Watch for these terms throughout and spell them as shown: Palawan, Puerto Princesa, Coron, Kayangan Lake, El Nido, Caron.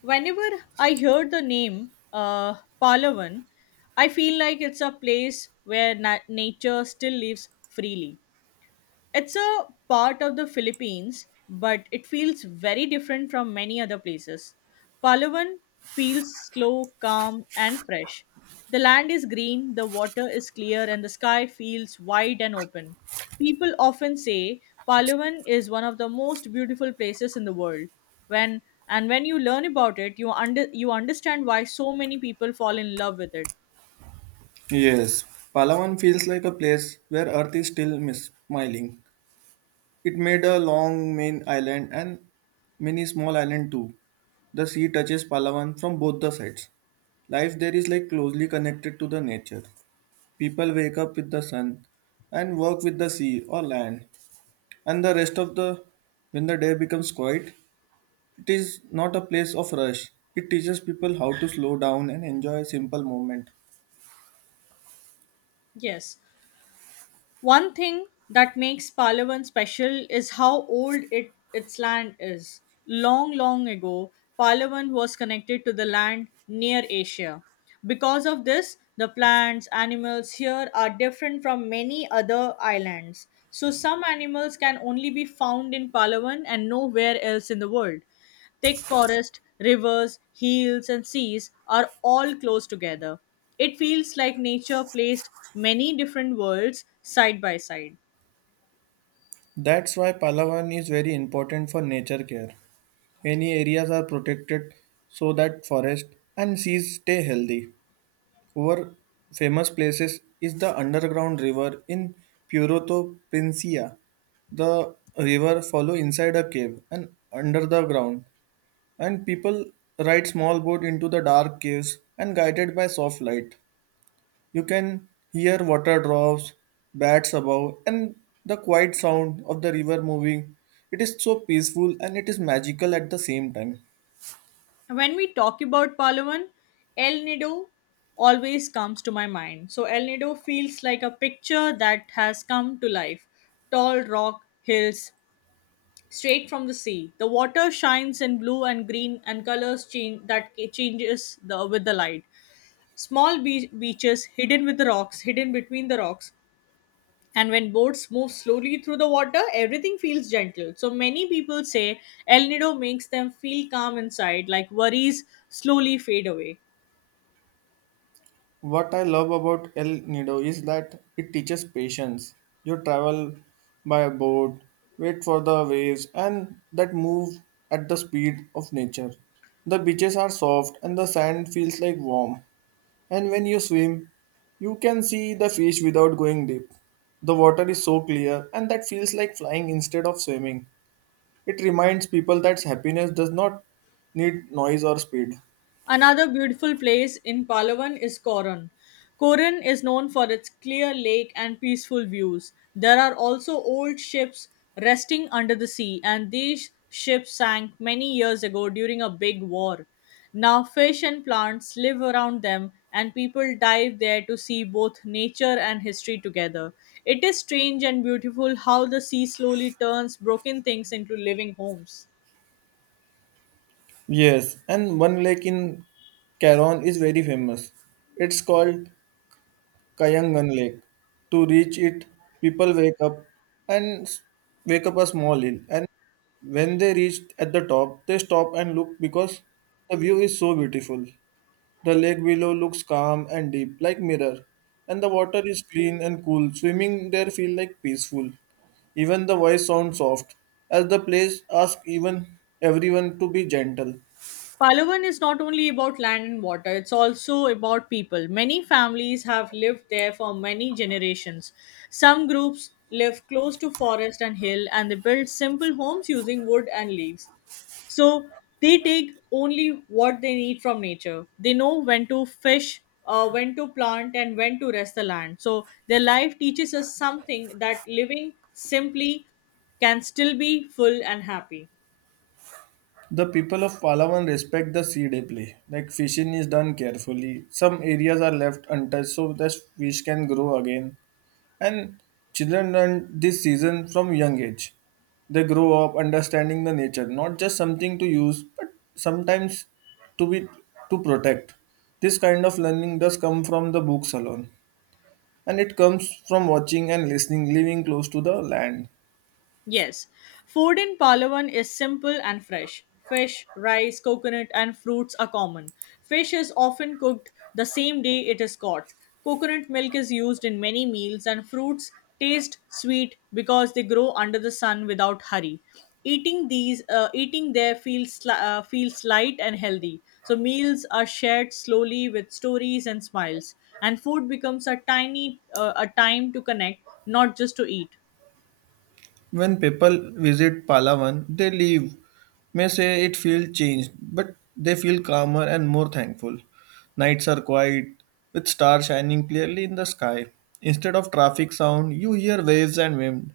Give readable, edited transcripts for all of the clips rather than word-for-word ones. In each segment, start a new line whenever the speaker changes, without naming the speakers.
Whenever I hear the name Palawan, I feel like it's a place where nature still lives freely. It's a part of the Philippines, but it feels very different from many other places. Palawan feels slow, calm, and fresh. The land is green, the water is clear, and the sky feels wide and open. People often say Palawan is one of the most beautiful places in the world. When when you learn about it, you understand why so many people fall in love with it.
Yes, Palawan feels like a place where Earth is still smiling. It made a long main island and many small island too. The sea touches Palawan from both the sides. Life there is like closely connected to the nature. People wake up with the sun and work with the sea or land. And the rest of the When the day becomes quiet, it is not a place of rush. It teaches people how to slow down and enjoy a simple moment.
Yes. One thing that makes Palawan special is how old its land is. Long, long ago, Palawan was connected to the land near Asia. Because of this, the plants, animals here are different from many other islands. So, some animals can only be found in Palawan and nowhere else in the world. Thick forest, rivers, hills, and seas are all close together. It feels like nature placed many different worlds side by side.
That's why Palawan is very important for nature care. Many areas are protected so that forest and seas stay healthy. Our famous places is the underground river in Puerto Princesa. The river follow inside a cave and under the ground, and people ride small boat into the dark caves and guided by soft light. You can hear water drops, bats above, and the quiet sound of the river moving. It is so peaceful and it is magical at the same time.
When we talk about Palawan, El Nido always comes to my mind. So, El Nido feels like a picture that has come to life, tall rock hills straight from the sea. The water shines in blue and green and colors change that changes with the light. Small beaches hidden between the rocks. And when boats move slowly through the water, everything feels gentle. So many people say El Nido makes them feel calm inside, like worries slowly fade away.
What I love about El Nido is that it teaches patience. You travel by a boat, wait for the waves, and that move at the speed of nature. The beaches are soft and the sand feels like warm. And when you swim, you can see the fish without going deep. The water is so clear, and that feels like flying instead of swimming. It reminds people that happiness does not need noise or speed.
Another beautiful place in Palawan is Coron. Coron is known for its clear lake and peaceful views. There are also old ships resting under the sea, and these ships sank many years ago during a big war. Now, fish and plants live around them, and people dive there to see both nature and history together. It is strange and beautiful how the sea slowly turns broken things into living homes.
Yes, and one lake in Caron is very famous. It's called Kayangan Lake. To reach it, people wake up and wake up a small hill. And when they reach at the top, they stop and look because the view is so beautiful. The lake below looks calm and deep, like mirror, and the water is clean and cool. Swimming there feel like peaceful. Even the voice sounds soft, as the place asks even everyone to be gentle.
Palawan is not only about land and water, it's also about people. Many families have lived there for many generations. Some groups live close to forest and hill and they build simple homes using wood and leaves. So they take only what they need from nature. They know when to fish, when to plant, and when to rest the land. So their life teaches us something that living simply can still be full and happy.
The people of Palawan respect the sea deeply. Like fishing is done carefully. Some areas are left untouched so that fish can grow again. And children learn this season from young age. They grow up understanding the nature, not just something to use, but sometimes to be to protect. This kind of learning does come from the books alone. And it comes from watching and listening, living close to the land.
Yes, food in Palawan is simple and fresh. Fish, rice, coconut, and fruits are common. Fish is often cooked the same day it is caught. Coconut milk is used in many meals, and fruits taste sweet because they grow under the sun without hurry. Eating there feels light and healthy. So meals are shared slowly with stories and smiles, and food becomes a time to connect, not just to eat.
When people visit Palawan, they leave may say it feels changed, but they feel calmer and more thankful. Nights are quiet, with stars shining clearly in the sky. Instead of traffic sound, you hear waves and wind.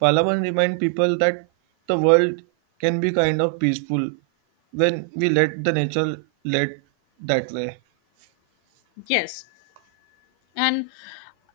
Palawan remind people that the world can be kind of peaceful when we let the nature lead that way.
Yes. And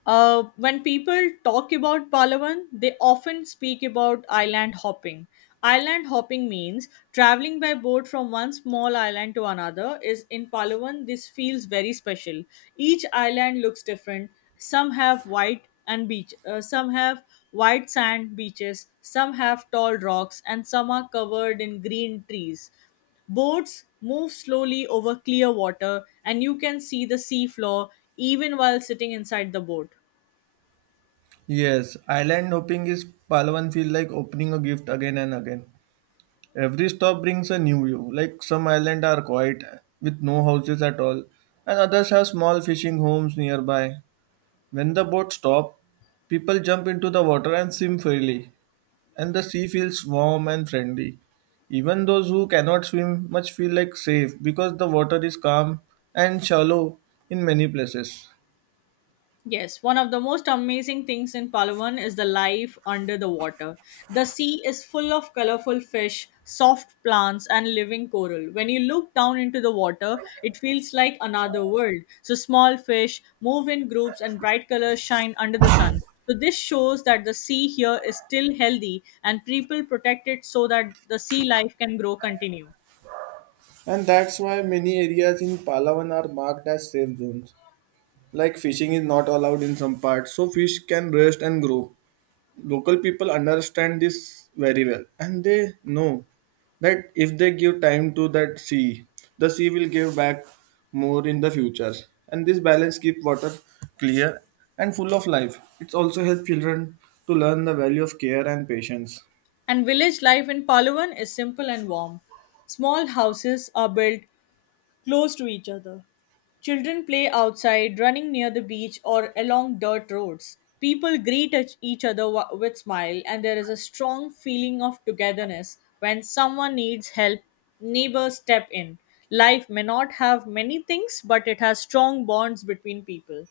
when people talk about Palawan, they often speak about island hopping. Island hopping means traveling by boat from one small island to another. Is in Palawan, this feels very special. Each island looks different. Some have white and beach. Some have white sand beaches. Some have tall rocks, and some are covered in green trees. Boats move slowly over clear water, and you can see the sea floor even while sitting inside the boat.
Yes, island hopping is Palawan feel like opening a gift again and again. Every stop brings a new view. Like some islands are quiet with no houses at all, and others have small fishing homes nearby. When the boat stops, people jump into the water and swim freely, and the sea feels warm and friendly. Even those who cannot swim much feel like safe because the water is calm and shallow in many places.
Yes, one of the most amazing things in Palawan is the life under the water. The sea is full of colorful fish, soft plants, and living coral. When you look down into the water, it feels like another world. So, small fish move in groups, and bright colors shine under the sun. So, this shows that the sea here is still healthy and people protect it so that the sea life can grow continue.
And that's why many areas in Palawan are marked as safe zones. Like fishing is not allowed in some parts, so fish can rest and grow. Local people understand this very well and they know that if they give time to that sea, the sea will give back more in the future, and this balance keeps water clear and full of life. It also helps children to learn the value of care and patience.
And village life in Palawan is simple and warm. Small houses are built close to each other. Children play outside, running near the beach or along dirt roads. People greet each other with smile, and there is a strong feeling of togetherness. When someone needs help, neighbors step in. Life may not have many things, but it has strong bonds between people.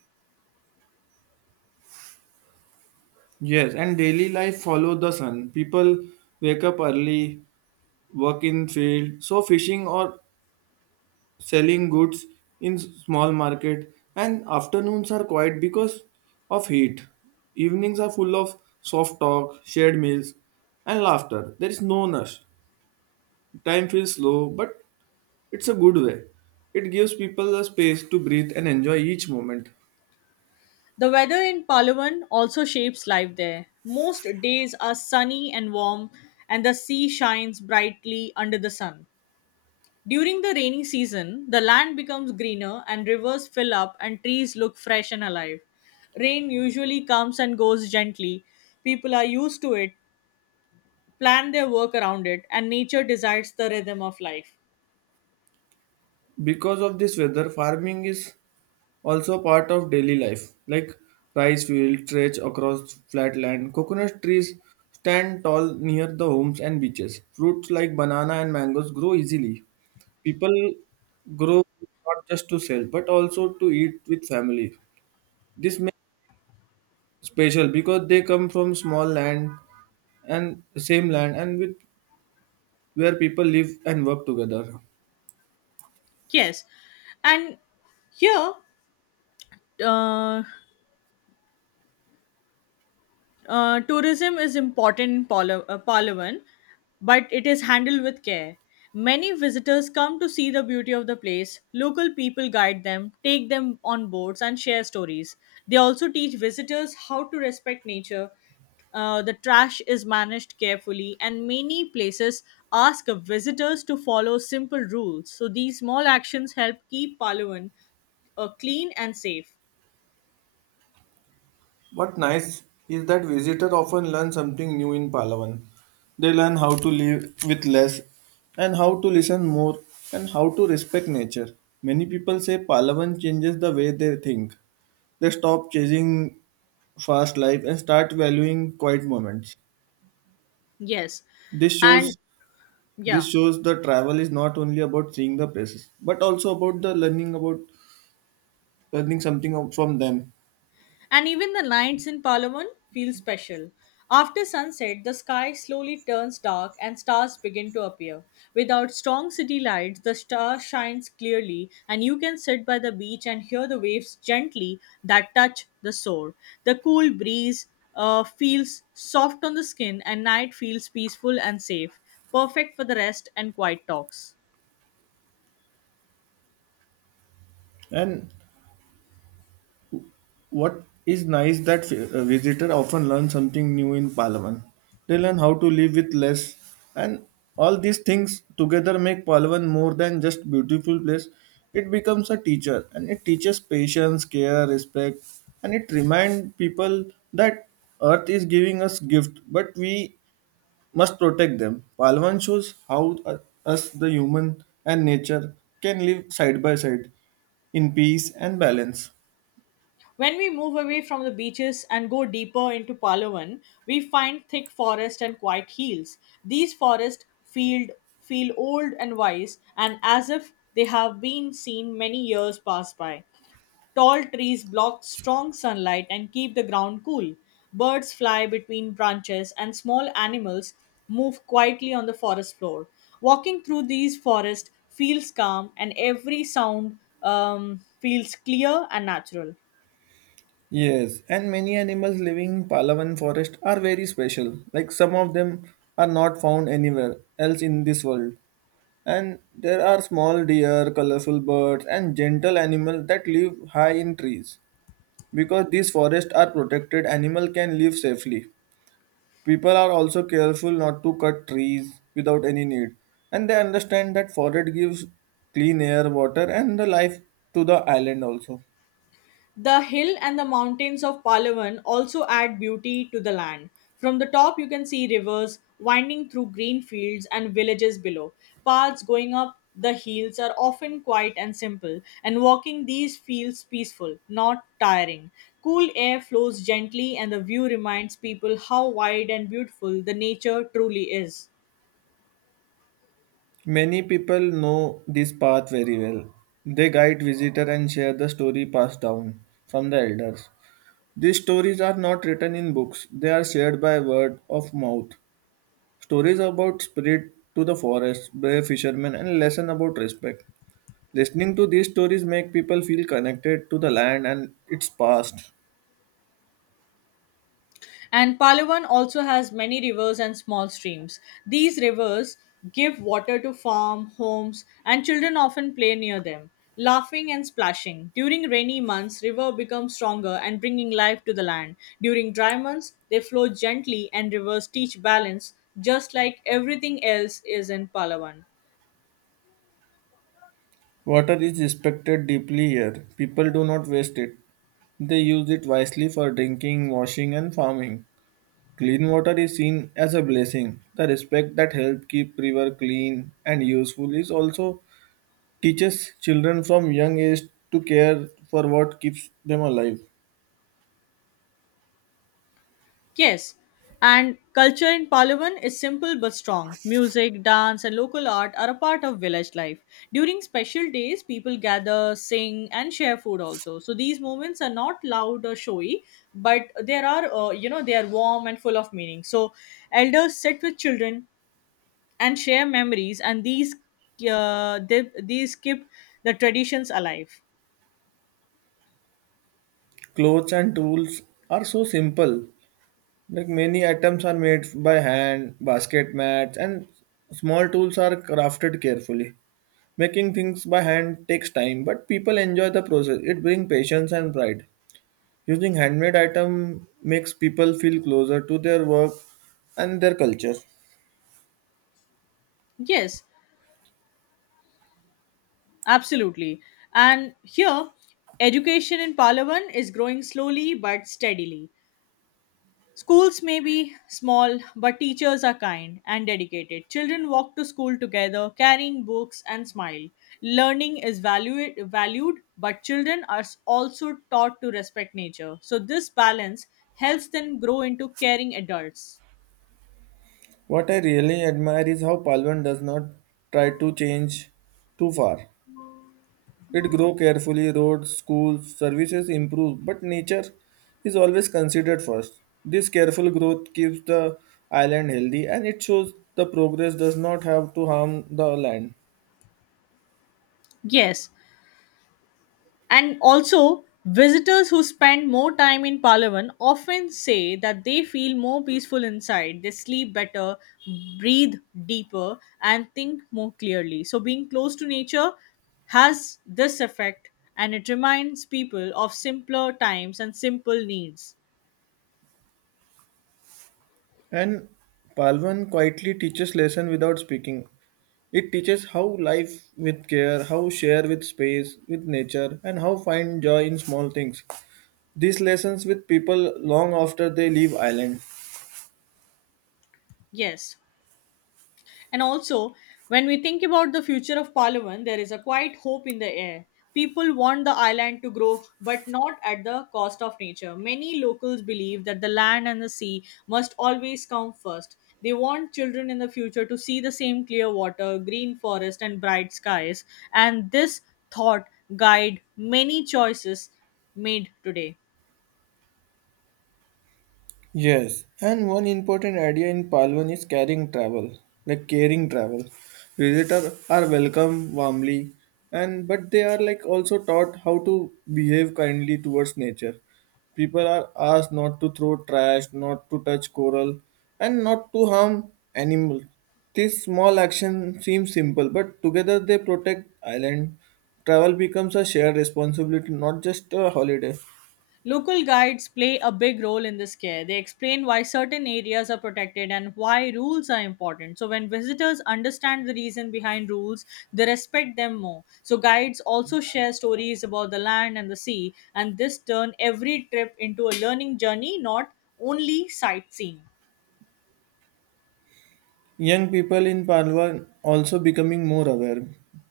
Yes, and daily life follow the sun. People wake up early, work in field so fishing or selling goods in small market, and afternoons are quiet because of heat. Evenings are full of soft talk, shared meals, and laughter. There is no rush. Time feels slow, but it's a good way. It gives people the space to breathe and enjoy each moment.
The weather in Palawan also shapes life there. Most days are sunny and warm, and the sea shines brightly under the sun. During the rainy season, the land becomes greener and rivers fill up and trees look fresh and alive. Rain usually comes and goes gently. People are used to it, plan their work around it, and nature decides the rhythm of life.
Because of this weather, farming is also part of daily life. Like rice fields stretch across flat land, coconut trees stand tall near the homes and beaches, fruits like banana and mangoes grow easily. People grow not just to sell but also to eat with family. This makes special because they come from small land and same land and with where people live and work together.
Yes. And here, uh, tourism is important in Palawan, but it is handled with care. Many visitors come to see the beauty of the place. Local people guide them, take them on boats, and share stories. They also teach visitors how to respect nature. The trash is managed carefully, and many places ask visitors to follow simple rules. So, these small actions help keep Palawan clean and safe.
What nice is that visitors often learn something new in Palawan. They learn how to live with less and how to listen more and how to respect nature. Many people say Palawan changes the way they think. They stop chasing fast life and start valuing quiet moments.
Yes.
This
And
shows
yeah.
this shows the travel is not only about seeing the places but also about the learning about learning something from them.
And even the nights in Palawan feel special. After sunset, the sky slowly turns dark and stars begin to appear. Without strong city lights, the star shines clearly, and you can sit by the beach and hear the waves gently that touch the shore. The cool breeze feels soft on the skin, and night feels peaceful and safe, perfect for the rest and quiet talks.
And what is nice that visitor often learn something new in Palawan. They learn how to live with less, and all these things together make Palawan more than just beautiful place. It becomes a teacher, and it teaches patience, care, respect, and it remind people that Earth is giving us gift, but we must protect them. Palawan shows how us the human and nature can live side by side in peace and balance.
When we move away from the beaches and go deeper into Palawan, we find thick forest and quiet hills. These feel old and wise, and as if they have been seen many years pass by. Tall trees block strong sunlight and keep the ground cool. Birds fly between branches, and small animals move quietly on the forest floor. Walking through these forests feels calm, and every sound feels clear and natural.
Yes, and many animals living in Palawan forest are very special. Like some of them are not found anywhere else in this world. And there are small deer, colorful birds, and gentle animals that live high in trees. Because these forests are protected, animals can live safely. People are also careful not to cut trees without any need. And they understand that forest gives clean air, water, and the life to the island also.
The hill and the mountains of Palawan also add beauty to the land. From the top, you can see rivers winding through green fields and villages below. Paths going up the hills are often quiet and simple, and walking these feels peaceful, not tiring. Cool air flows gently, and the view reminds people how wide and beautiful the nature truly is.
Many people know this path very well. They guide visitors and share the story passed down from the elders. These stories are not written in books, they are shared by word of mouth. Stories about spirit to the forest, brave fishermen, and lesson about respect. Listening to these stories make people feel connected to the land and its past.
And Palawan also has many rivers and small streams. These rivers give water to farm, homes, and children often play near them, laughing and splashing. During rainy months, river becomes stronger and bringing life to the land. During dry months, they flow gently and rivers teach balance just like everything else is in Palawan.
Water is respected deeply here. People do not waste it. They use it wisely for drinking, washing, and farming. Clean water is seen as a blessing. The respect that helps keep river clean and useful is also teaches children from young age to care for what keeps them alive.
Yes, and culture in Palawan is simple but strong. Music, dance, and local art are a part of village life. During special days, people gather, sing, and share food also. So these moments are not loud or showy, but there are, you know, they are warm and full of meaning. So elders sit with children and share memories, and these keep the traditions alive.
Clothes and tools are so simple. Like many items are made by hand, basket mats and small tools are crafted carefully. Making things by hand takes time, but people enjoy the process. It brings patience and pride. Using handmade item makes people feel closer to their work and their culture.
Yes, absolutely. And here, education in Palawan is growing slowly but steadily. Schools may be small, but teachers are kind and dedicated. Children walk to school together, carrying books and smile. Valued, but children are also taught to respect nature. So, this balance helps them grow into caring adults.
What I really admire is how Palwan does not try to change too far. It grow carefully, roads, schools, services improve, but nature is always considered first. This careful growth keeps the island healthy and it shows the progress does not have to harm the land.
Yes, and also, visitors who spend more time in Palawan often say that they feel more peaceful inside. They sleep better, breathe deeper, and think more clearly. So, being close to nature has this effect and it reminds people of simpler times and simple needs.
And Palvan quietly teaches lesson without speaking. It teaches how life with care, how share with space, with nature, and how find joy in small things. These lessons with people long after they leave island.
Yes. And also, when we think about the future of Palawan, there is a quiet hope in the air. People want the island to grow, but not at the cost of nature. Many locals believe that the land and the sea must always come first. They want children in the future to see the same clear water, green forest, and bright skies. And this thought guide many choices made today.
Yes, and one important idea in Palwan is caring travel, like caring travel. Visitors are welcome warmly, and but they are like also taught how to behave kindly towards nature. People are asked not to throw trash, not to touch coral, and not to harm animals. This small action seems simple, but together they protect island. Travel becomes a shared responsibility, not just a holiday.
Local guides play a big role in this care. They explain why certain areas are protected and why rules are important. So, when visitors understand the reason behind rules, they respect them more. So, guides also share stories about the land and the sea, and this turn every trip into a learning journey, not only sightseeing.
Young people in Palwa also becoming more aware.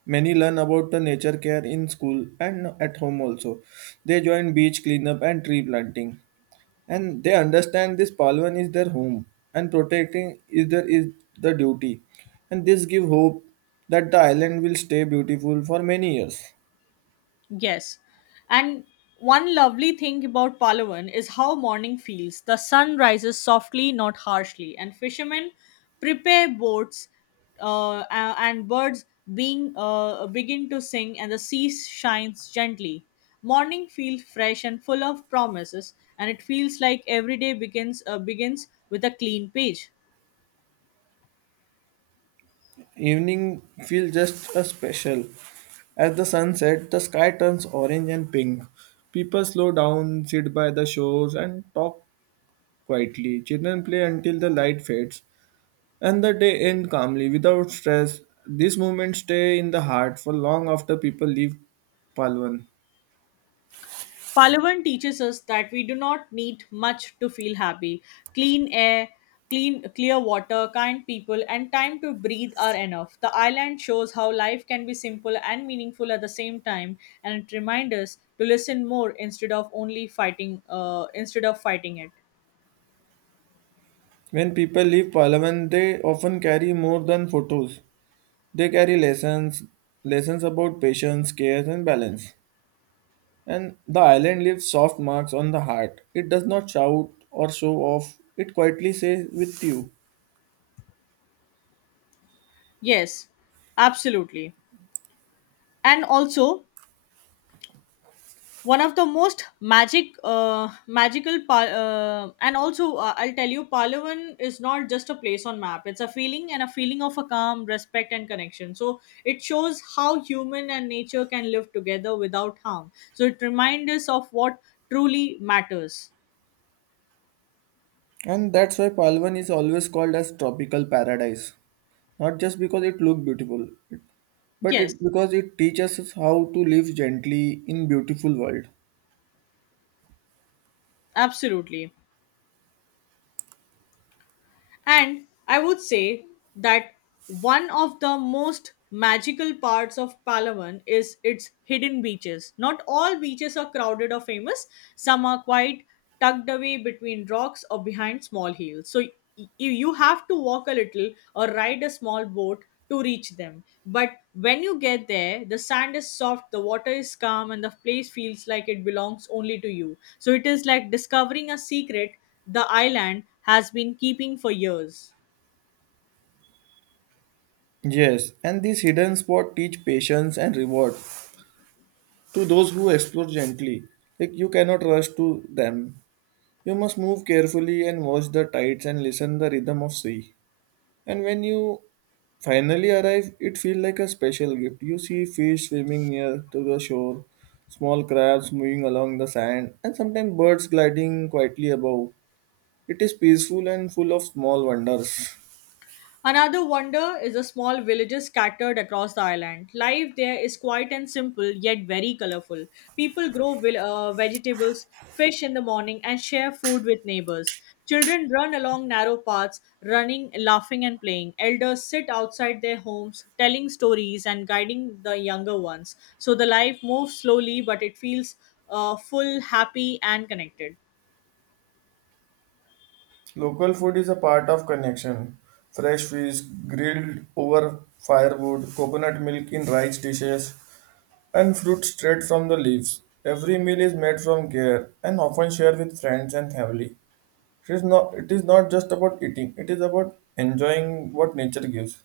Many learn about the nature care in school and at home also. They join beach cleanup and tree planting. And they understand this Palwan is their home and protecting is the duty. And this give hope that the island will stay beautiful for many years.
Yes. And one lovely thing about Palawan is how morning feels. The sun rises softly, not harshly, and fishermen prepare boats, and birds being begin to sing, and the sea shines gently. Morning feels fresh and full of promises, and it feels like every day begins with a clean page.
Evening feel just a special. As the sun set, the sky turns orange and pink. People slow down, sit by the shores, and talk quietly. Children play until the light fades and the day ends calmly without stress. These moments stay in the heart for long after people leave Palwan.
Palavan teaches us that we do not need much to feel happy. Clean air, Clean, clear water, kind people, and time to breathe are enough. The island shows how life can be simple and meaningful at the same time, and it reminds us to listen more instead of only fighting. Instead of fighting it.
When people leave Palawan, they often carry more than photos. They carry lessons, lessons about patience, care, and balance. And the island leaves soft marks on the heart. It does not shout or show off, it quietly stays with you.
Yes, absolutely. And also, one of the most magic magical par- and also I'll tell you, Palawan is not just a place on map, it's a feeling, and a feeling of a calm respect and connection. So it shows how human and nature can live together without harm. So it reminds us of what truly matters.
And that's why Palawan is always called as tropical paradise. Not just because it looked beautiful, but
Yes,
it because it teaches us how to live gently in beautiful world.
absolutely. And I would say that one of the most magical parts of Palawan is its hidden beaches. Not all beaches are crowded or famous, some are quite tucked away between rocks or behind small hills. So you have to walk a little or ride a small boat to reach them. But when you get there, the sand is soft, the water is calm, and the place feels like it belongs only to you. So it is like discovering a secret the island has been keeping for years.
Yes, and these hidden spot teach patience and reward to those who explore gently. Like you cannot rush to them. You must move carefully and watch the tides and listen the rhythm of sea. And when you finally arrive, it feels like a special gift. You see fish swimming near to the shore, small crabs moving along the sand, and sometimes birds gliding quietly above. It is peaceful and full of small wonders.
Another wonder is the small villages scattered across the island. Life there is quiet and simple, yet very colorful. People grow vegetables, fish in the morning, and share food with neighbors. Children run along narrow paths, running, laughing, and playing. Elders sit outside their homes, telling stories and guiding the younger ones. So the life moves slowly, but it feels full, happy, and connected.
Local food is a part of connection. Fresh fish grilled over firewood, coconut milk in rice dishes, and fruit straight from the leaves. Every meal is made from care and often shared with friends and family. It is not just about eating, it is about enjoying what nature gives.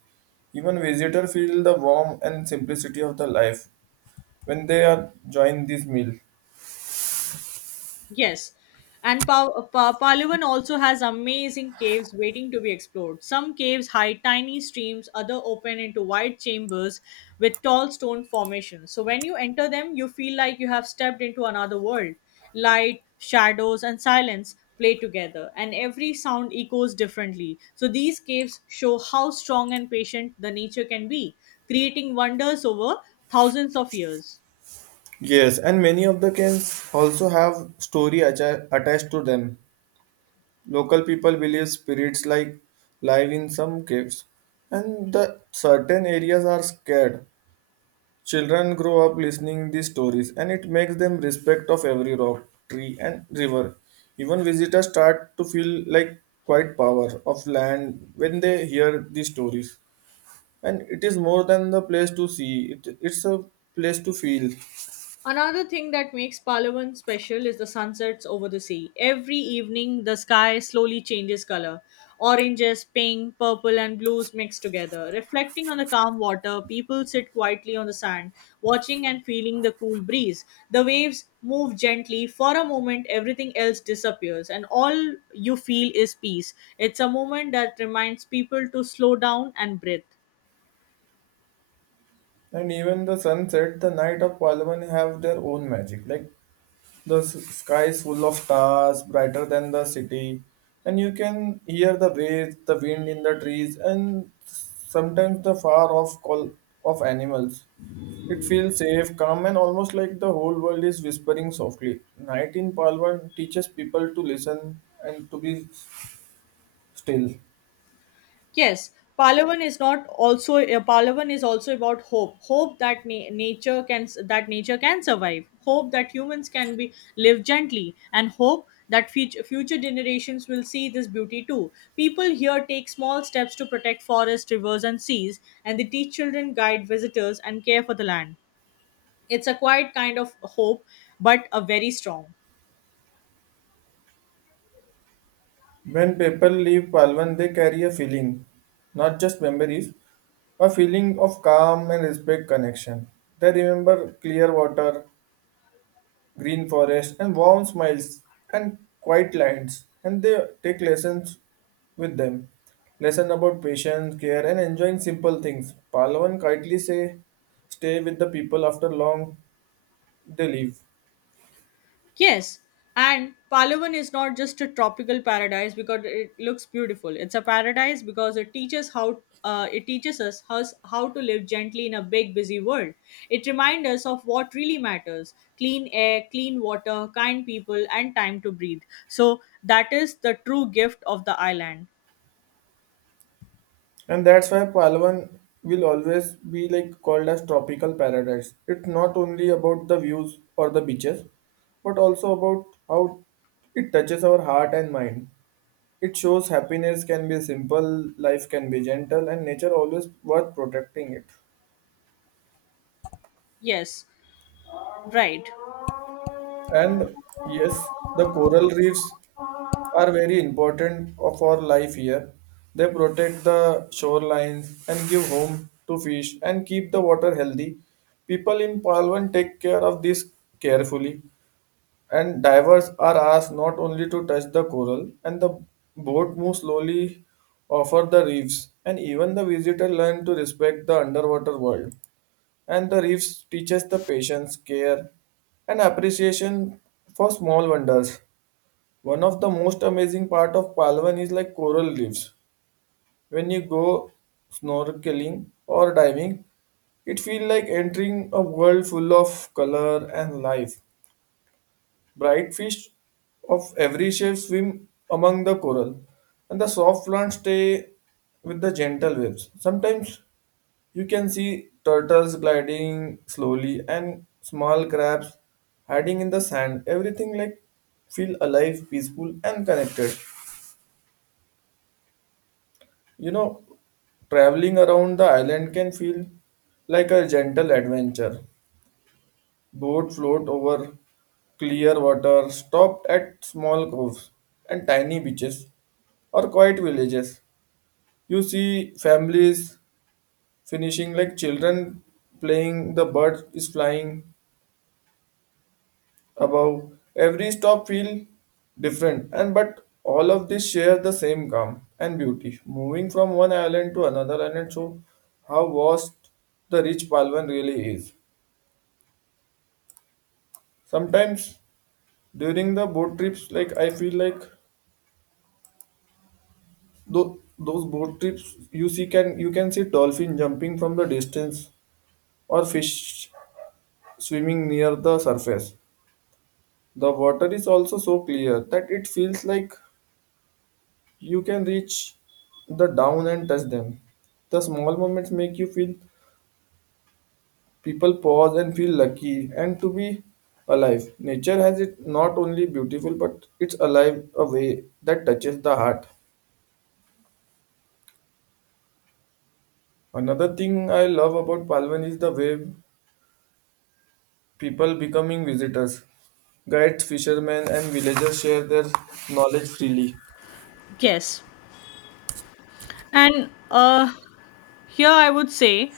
Even visitors feel the warmth and simplicity of the life when they are join this meal.
Yes, and Palawan also has amazing caves waiting to be explored. Some caves hide tiny streams, other open into wide chambers with tall stone formations. So when you enter them, you feel like you have stepped into another world. Light, shadows, and silence play together, and every sound echoes differently. So these caves show how strong and patient the nature can be, creating wonders over thousands of years.
Yes, and many of the cairns also have story attached to them. Local people believe spirits like live in some caves, and the certain areas are scared. Children grow up listening these stories, and it makes them respect of every rock, tree, and river. Even visitors start to feel like quite power of land when they hear these stories, and it is more than the place to see. It's a place to feel.
Another thing that makes Palawan special is the sunsets over the sea. Every evening, the sky slowly changes color. Oranges, pink, purple, and blues mix together. Reflecting on the calm water, people sit quietly on the sand, watching and feeling the cool breeze. The waves move gently. For a moment, everything else disappears, and all you feel is peace. It's a moment that reminds people to slow down and breathe.
And even the sunset, the night of Palawan have their own magic. Like the sky is full of stars, brighter than the city, and you can hear the waves, the wind in the trees, and sometimes the far off call of animals. It feels safe, calm, and almost like the whole world is whispering softly. Night in Palawan teaches people to listen and to be still.
Yes, Palavan is not also Palavan is also about hope. Hope that nature can survive. Hope that humans can be live gently, and hope that future generations will see this beauty too. People here take small steps to protect forests, rivers, and seas, and they teach children, guide visitors, and care for the land. It's a quiet kind of hope, but a very strong.
When people leave Palwan, they carry a feeling, not just memories, a feeling of calm and respect connection. They remember clear water, green forest, and warm smiles and quiet lands, and they take lessons with them. Lesson about patience, care, and enjoying simple things. Palwan kindly say, "Stay with the people after long they leave."
Yes, and Palawan is not just a tropical paradise because it looks beautiful. It's a paradise because it teaches us how to live gently in a big busy world. It reminds us of what really matters: clean air, clean water, kind people, and time to breathe. So that is the true gift of the island.
And that's why Palawan will always be like called as tropical paradise. It's not only about the views or the beaches, but also about how it touches our heart and mind. It shows happiness can be simple, life can be gentle, and nature always worth protecting it.
Yes, right.
And yes, the coral reefs are very important for life here. They protect the shorelines and give home to fish and keep the water healthy. People in Palwan take care of this carefully, and divers are asked not only to touch the coral, and the boat moves slowly over the reefs, and even the visitor learn to respect the underwater world, and the reefs teaches the patience care and appreciation for small wonders. One of the most amazing part of palwan is like coral reefs. When you go snorkeling or diving, it feels like entering a world full of color and life. Bright fish of every shape swim among the coral, and the soft ones stay with the gentle waves. Sometimes you can see turtles gliding slowly and small crabs hiding in the sand. Everything like feel alive, peaceful, and connected. You know, traveling around the island can feel like a gentle adventure. Boats float over clear water, stopped at small coves and tiny beaches or quiet villages. You see families finishing like children playing, the bird is flying above. Every stop feel different and but all of this share the same calm and beauty. Moving from one island to another island show how vast the rich Palwan really is. Sometimes during the boat trips like I feel like Tho- those boat trips you see can you can see dolphin jumping from the distance or fish swimming near the surface. The water is also so clear that it feels like you can reach the down and touch them. The small moments make you feel people pause and feel lucky and to be alive. Nature has it not only beautiful but it's alive a way that touches the heart. Another thing I love about palvan is the way people becoming visitors. Guides, fishermen, and villagers share their knowledge freely.
Yes, and here I would say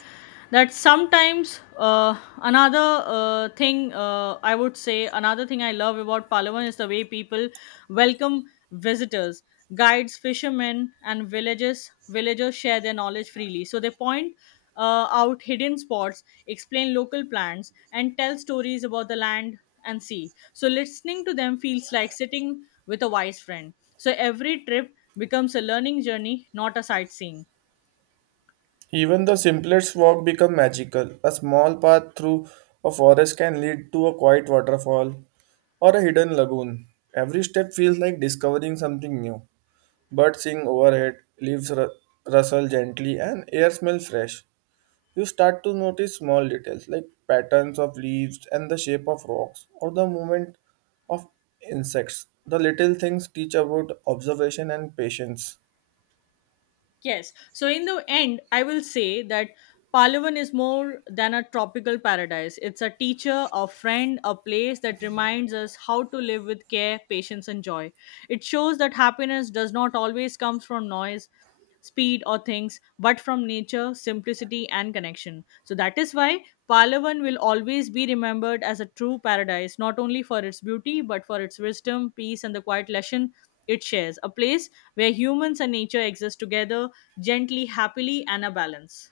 that sometimes, uh, another uh, thing another thing I love about Palawan is the way people welcome visitors. Guides, fishermen, and villages villagers share their knowledge freely. So they point out hidden spots, explain local plants, and tell stories about the land and sea. So listening to them feels like sitting with a wise friend. So every trip becomes a learning journey, not a sightseeing.
Even the simplest walk become magical. A small path through a forest can lead to a quiet waterfall or a hidden lagoon. Every step feels like discovering something new. Birds sing overhead, leaves ru- rustle gently, and air smells fresh. You start to notice small details like patterns of leaves and the shape of rocks or the movement of insects. The little things teach about observation and patience.
Yes. So in the end, I will say that Palawan is more than a tropical paradise. It's a teacher, a friend, a place that reminds us how to live with care, patience, and joy. It shows that happiness does not always come from noise, speed, or things, but from nature, simplicity, and connection. So that is why Palawan will always be remembered as a true paradise, not only for its beauty, but for its wisdom, peace, and the quiet lesson it shares. A place where humans and nature exist together, gently, happily, and a balance.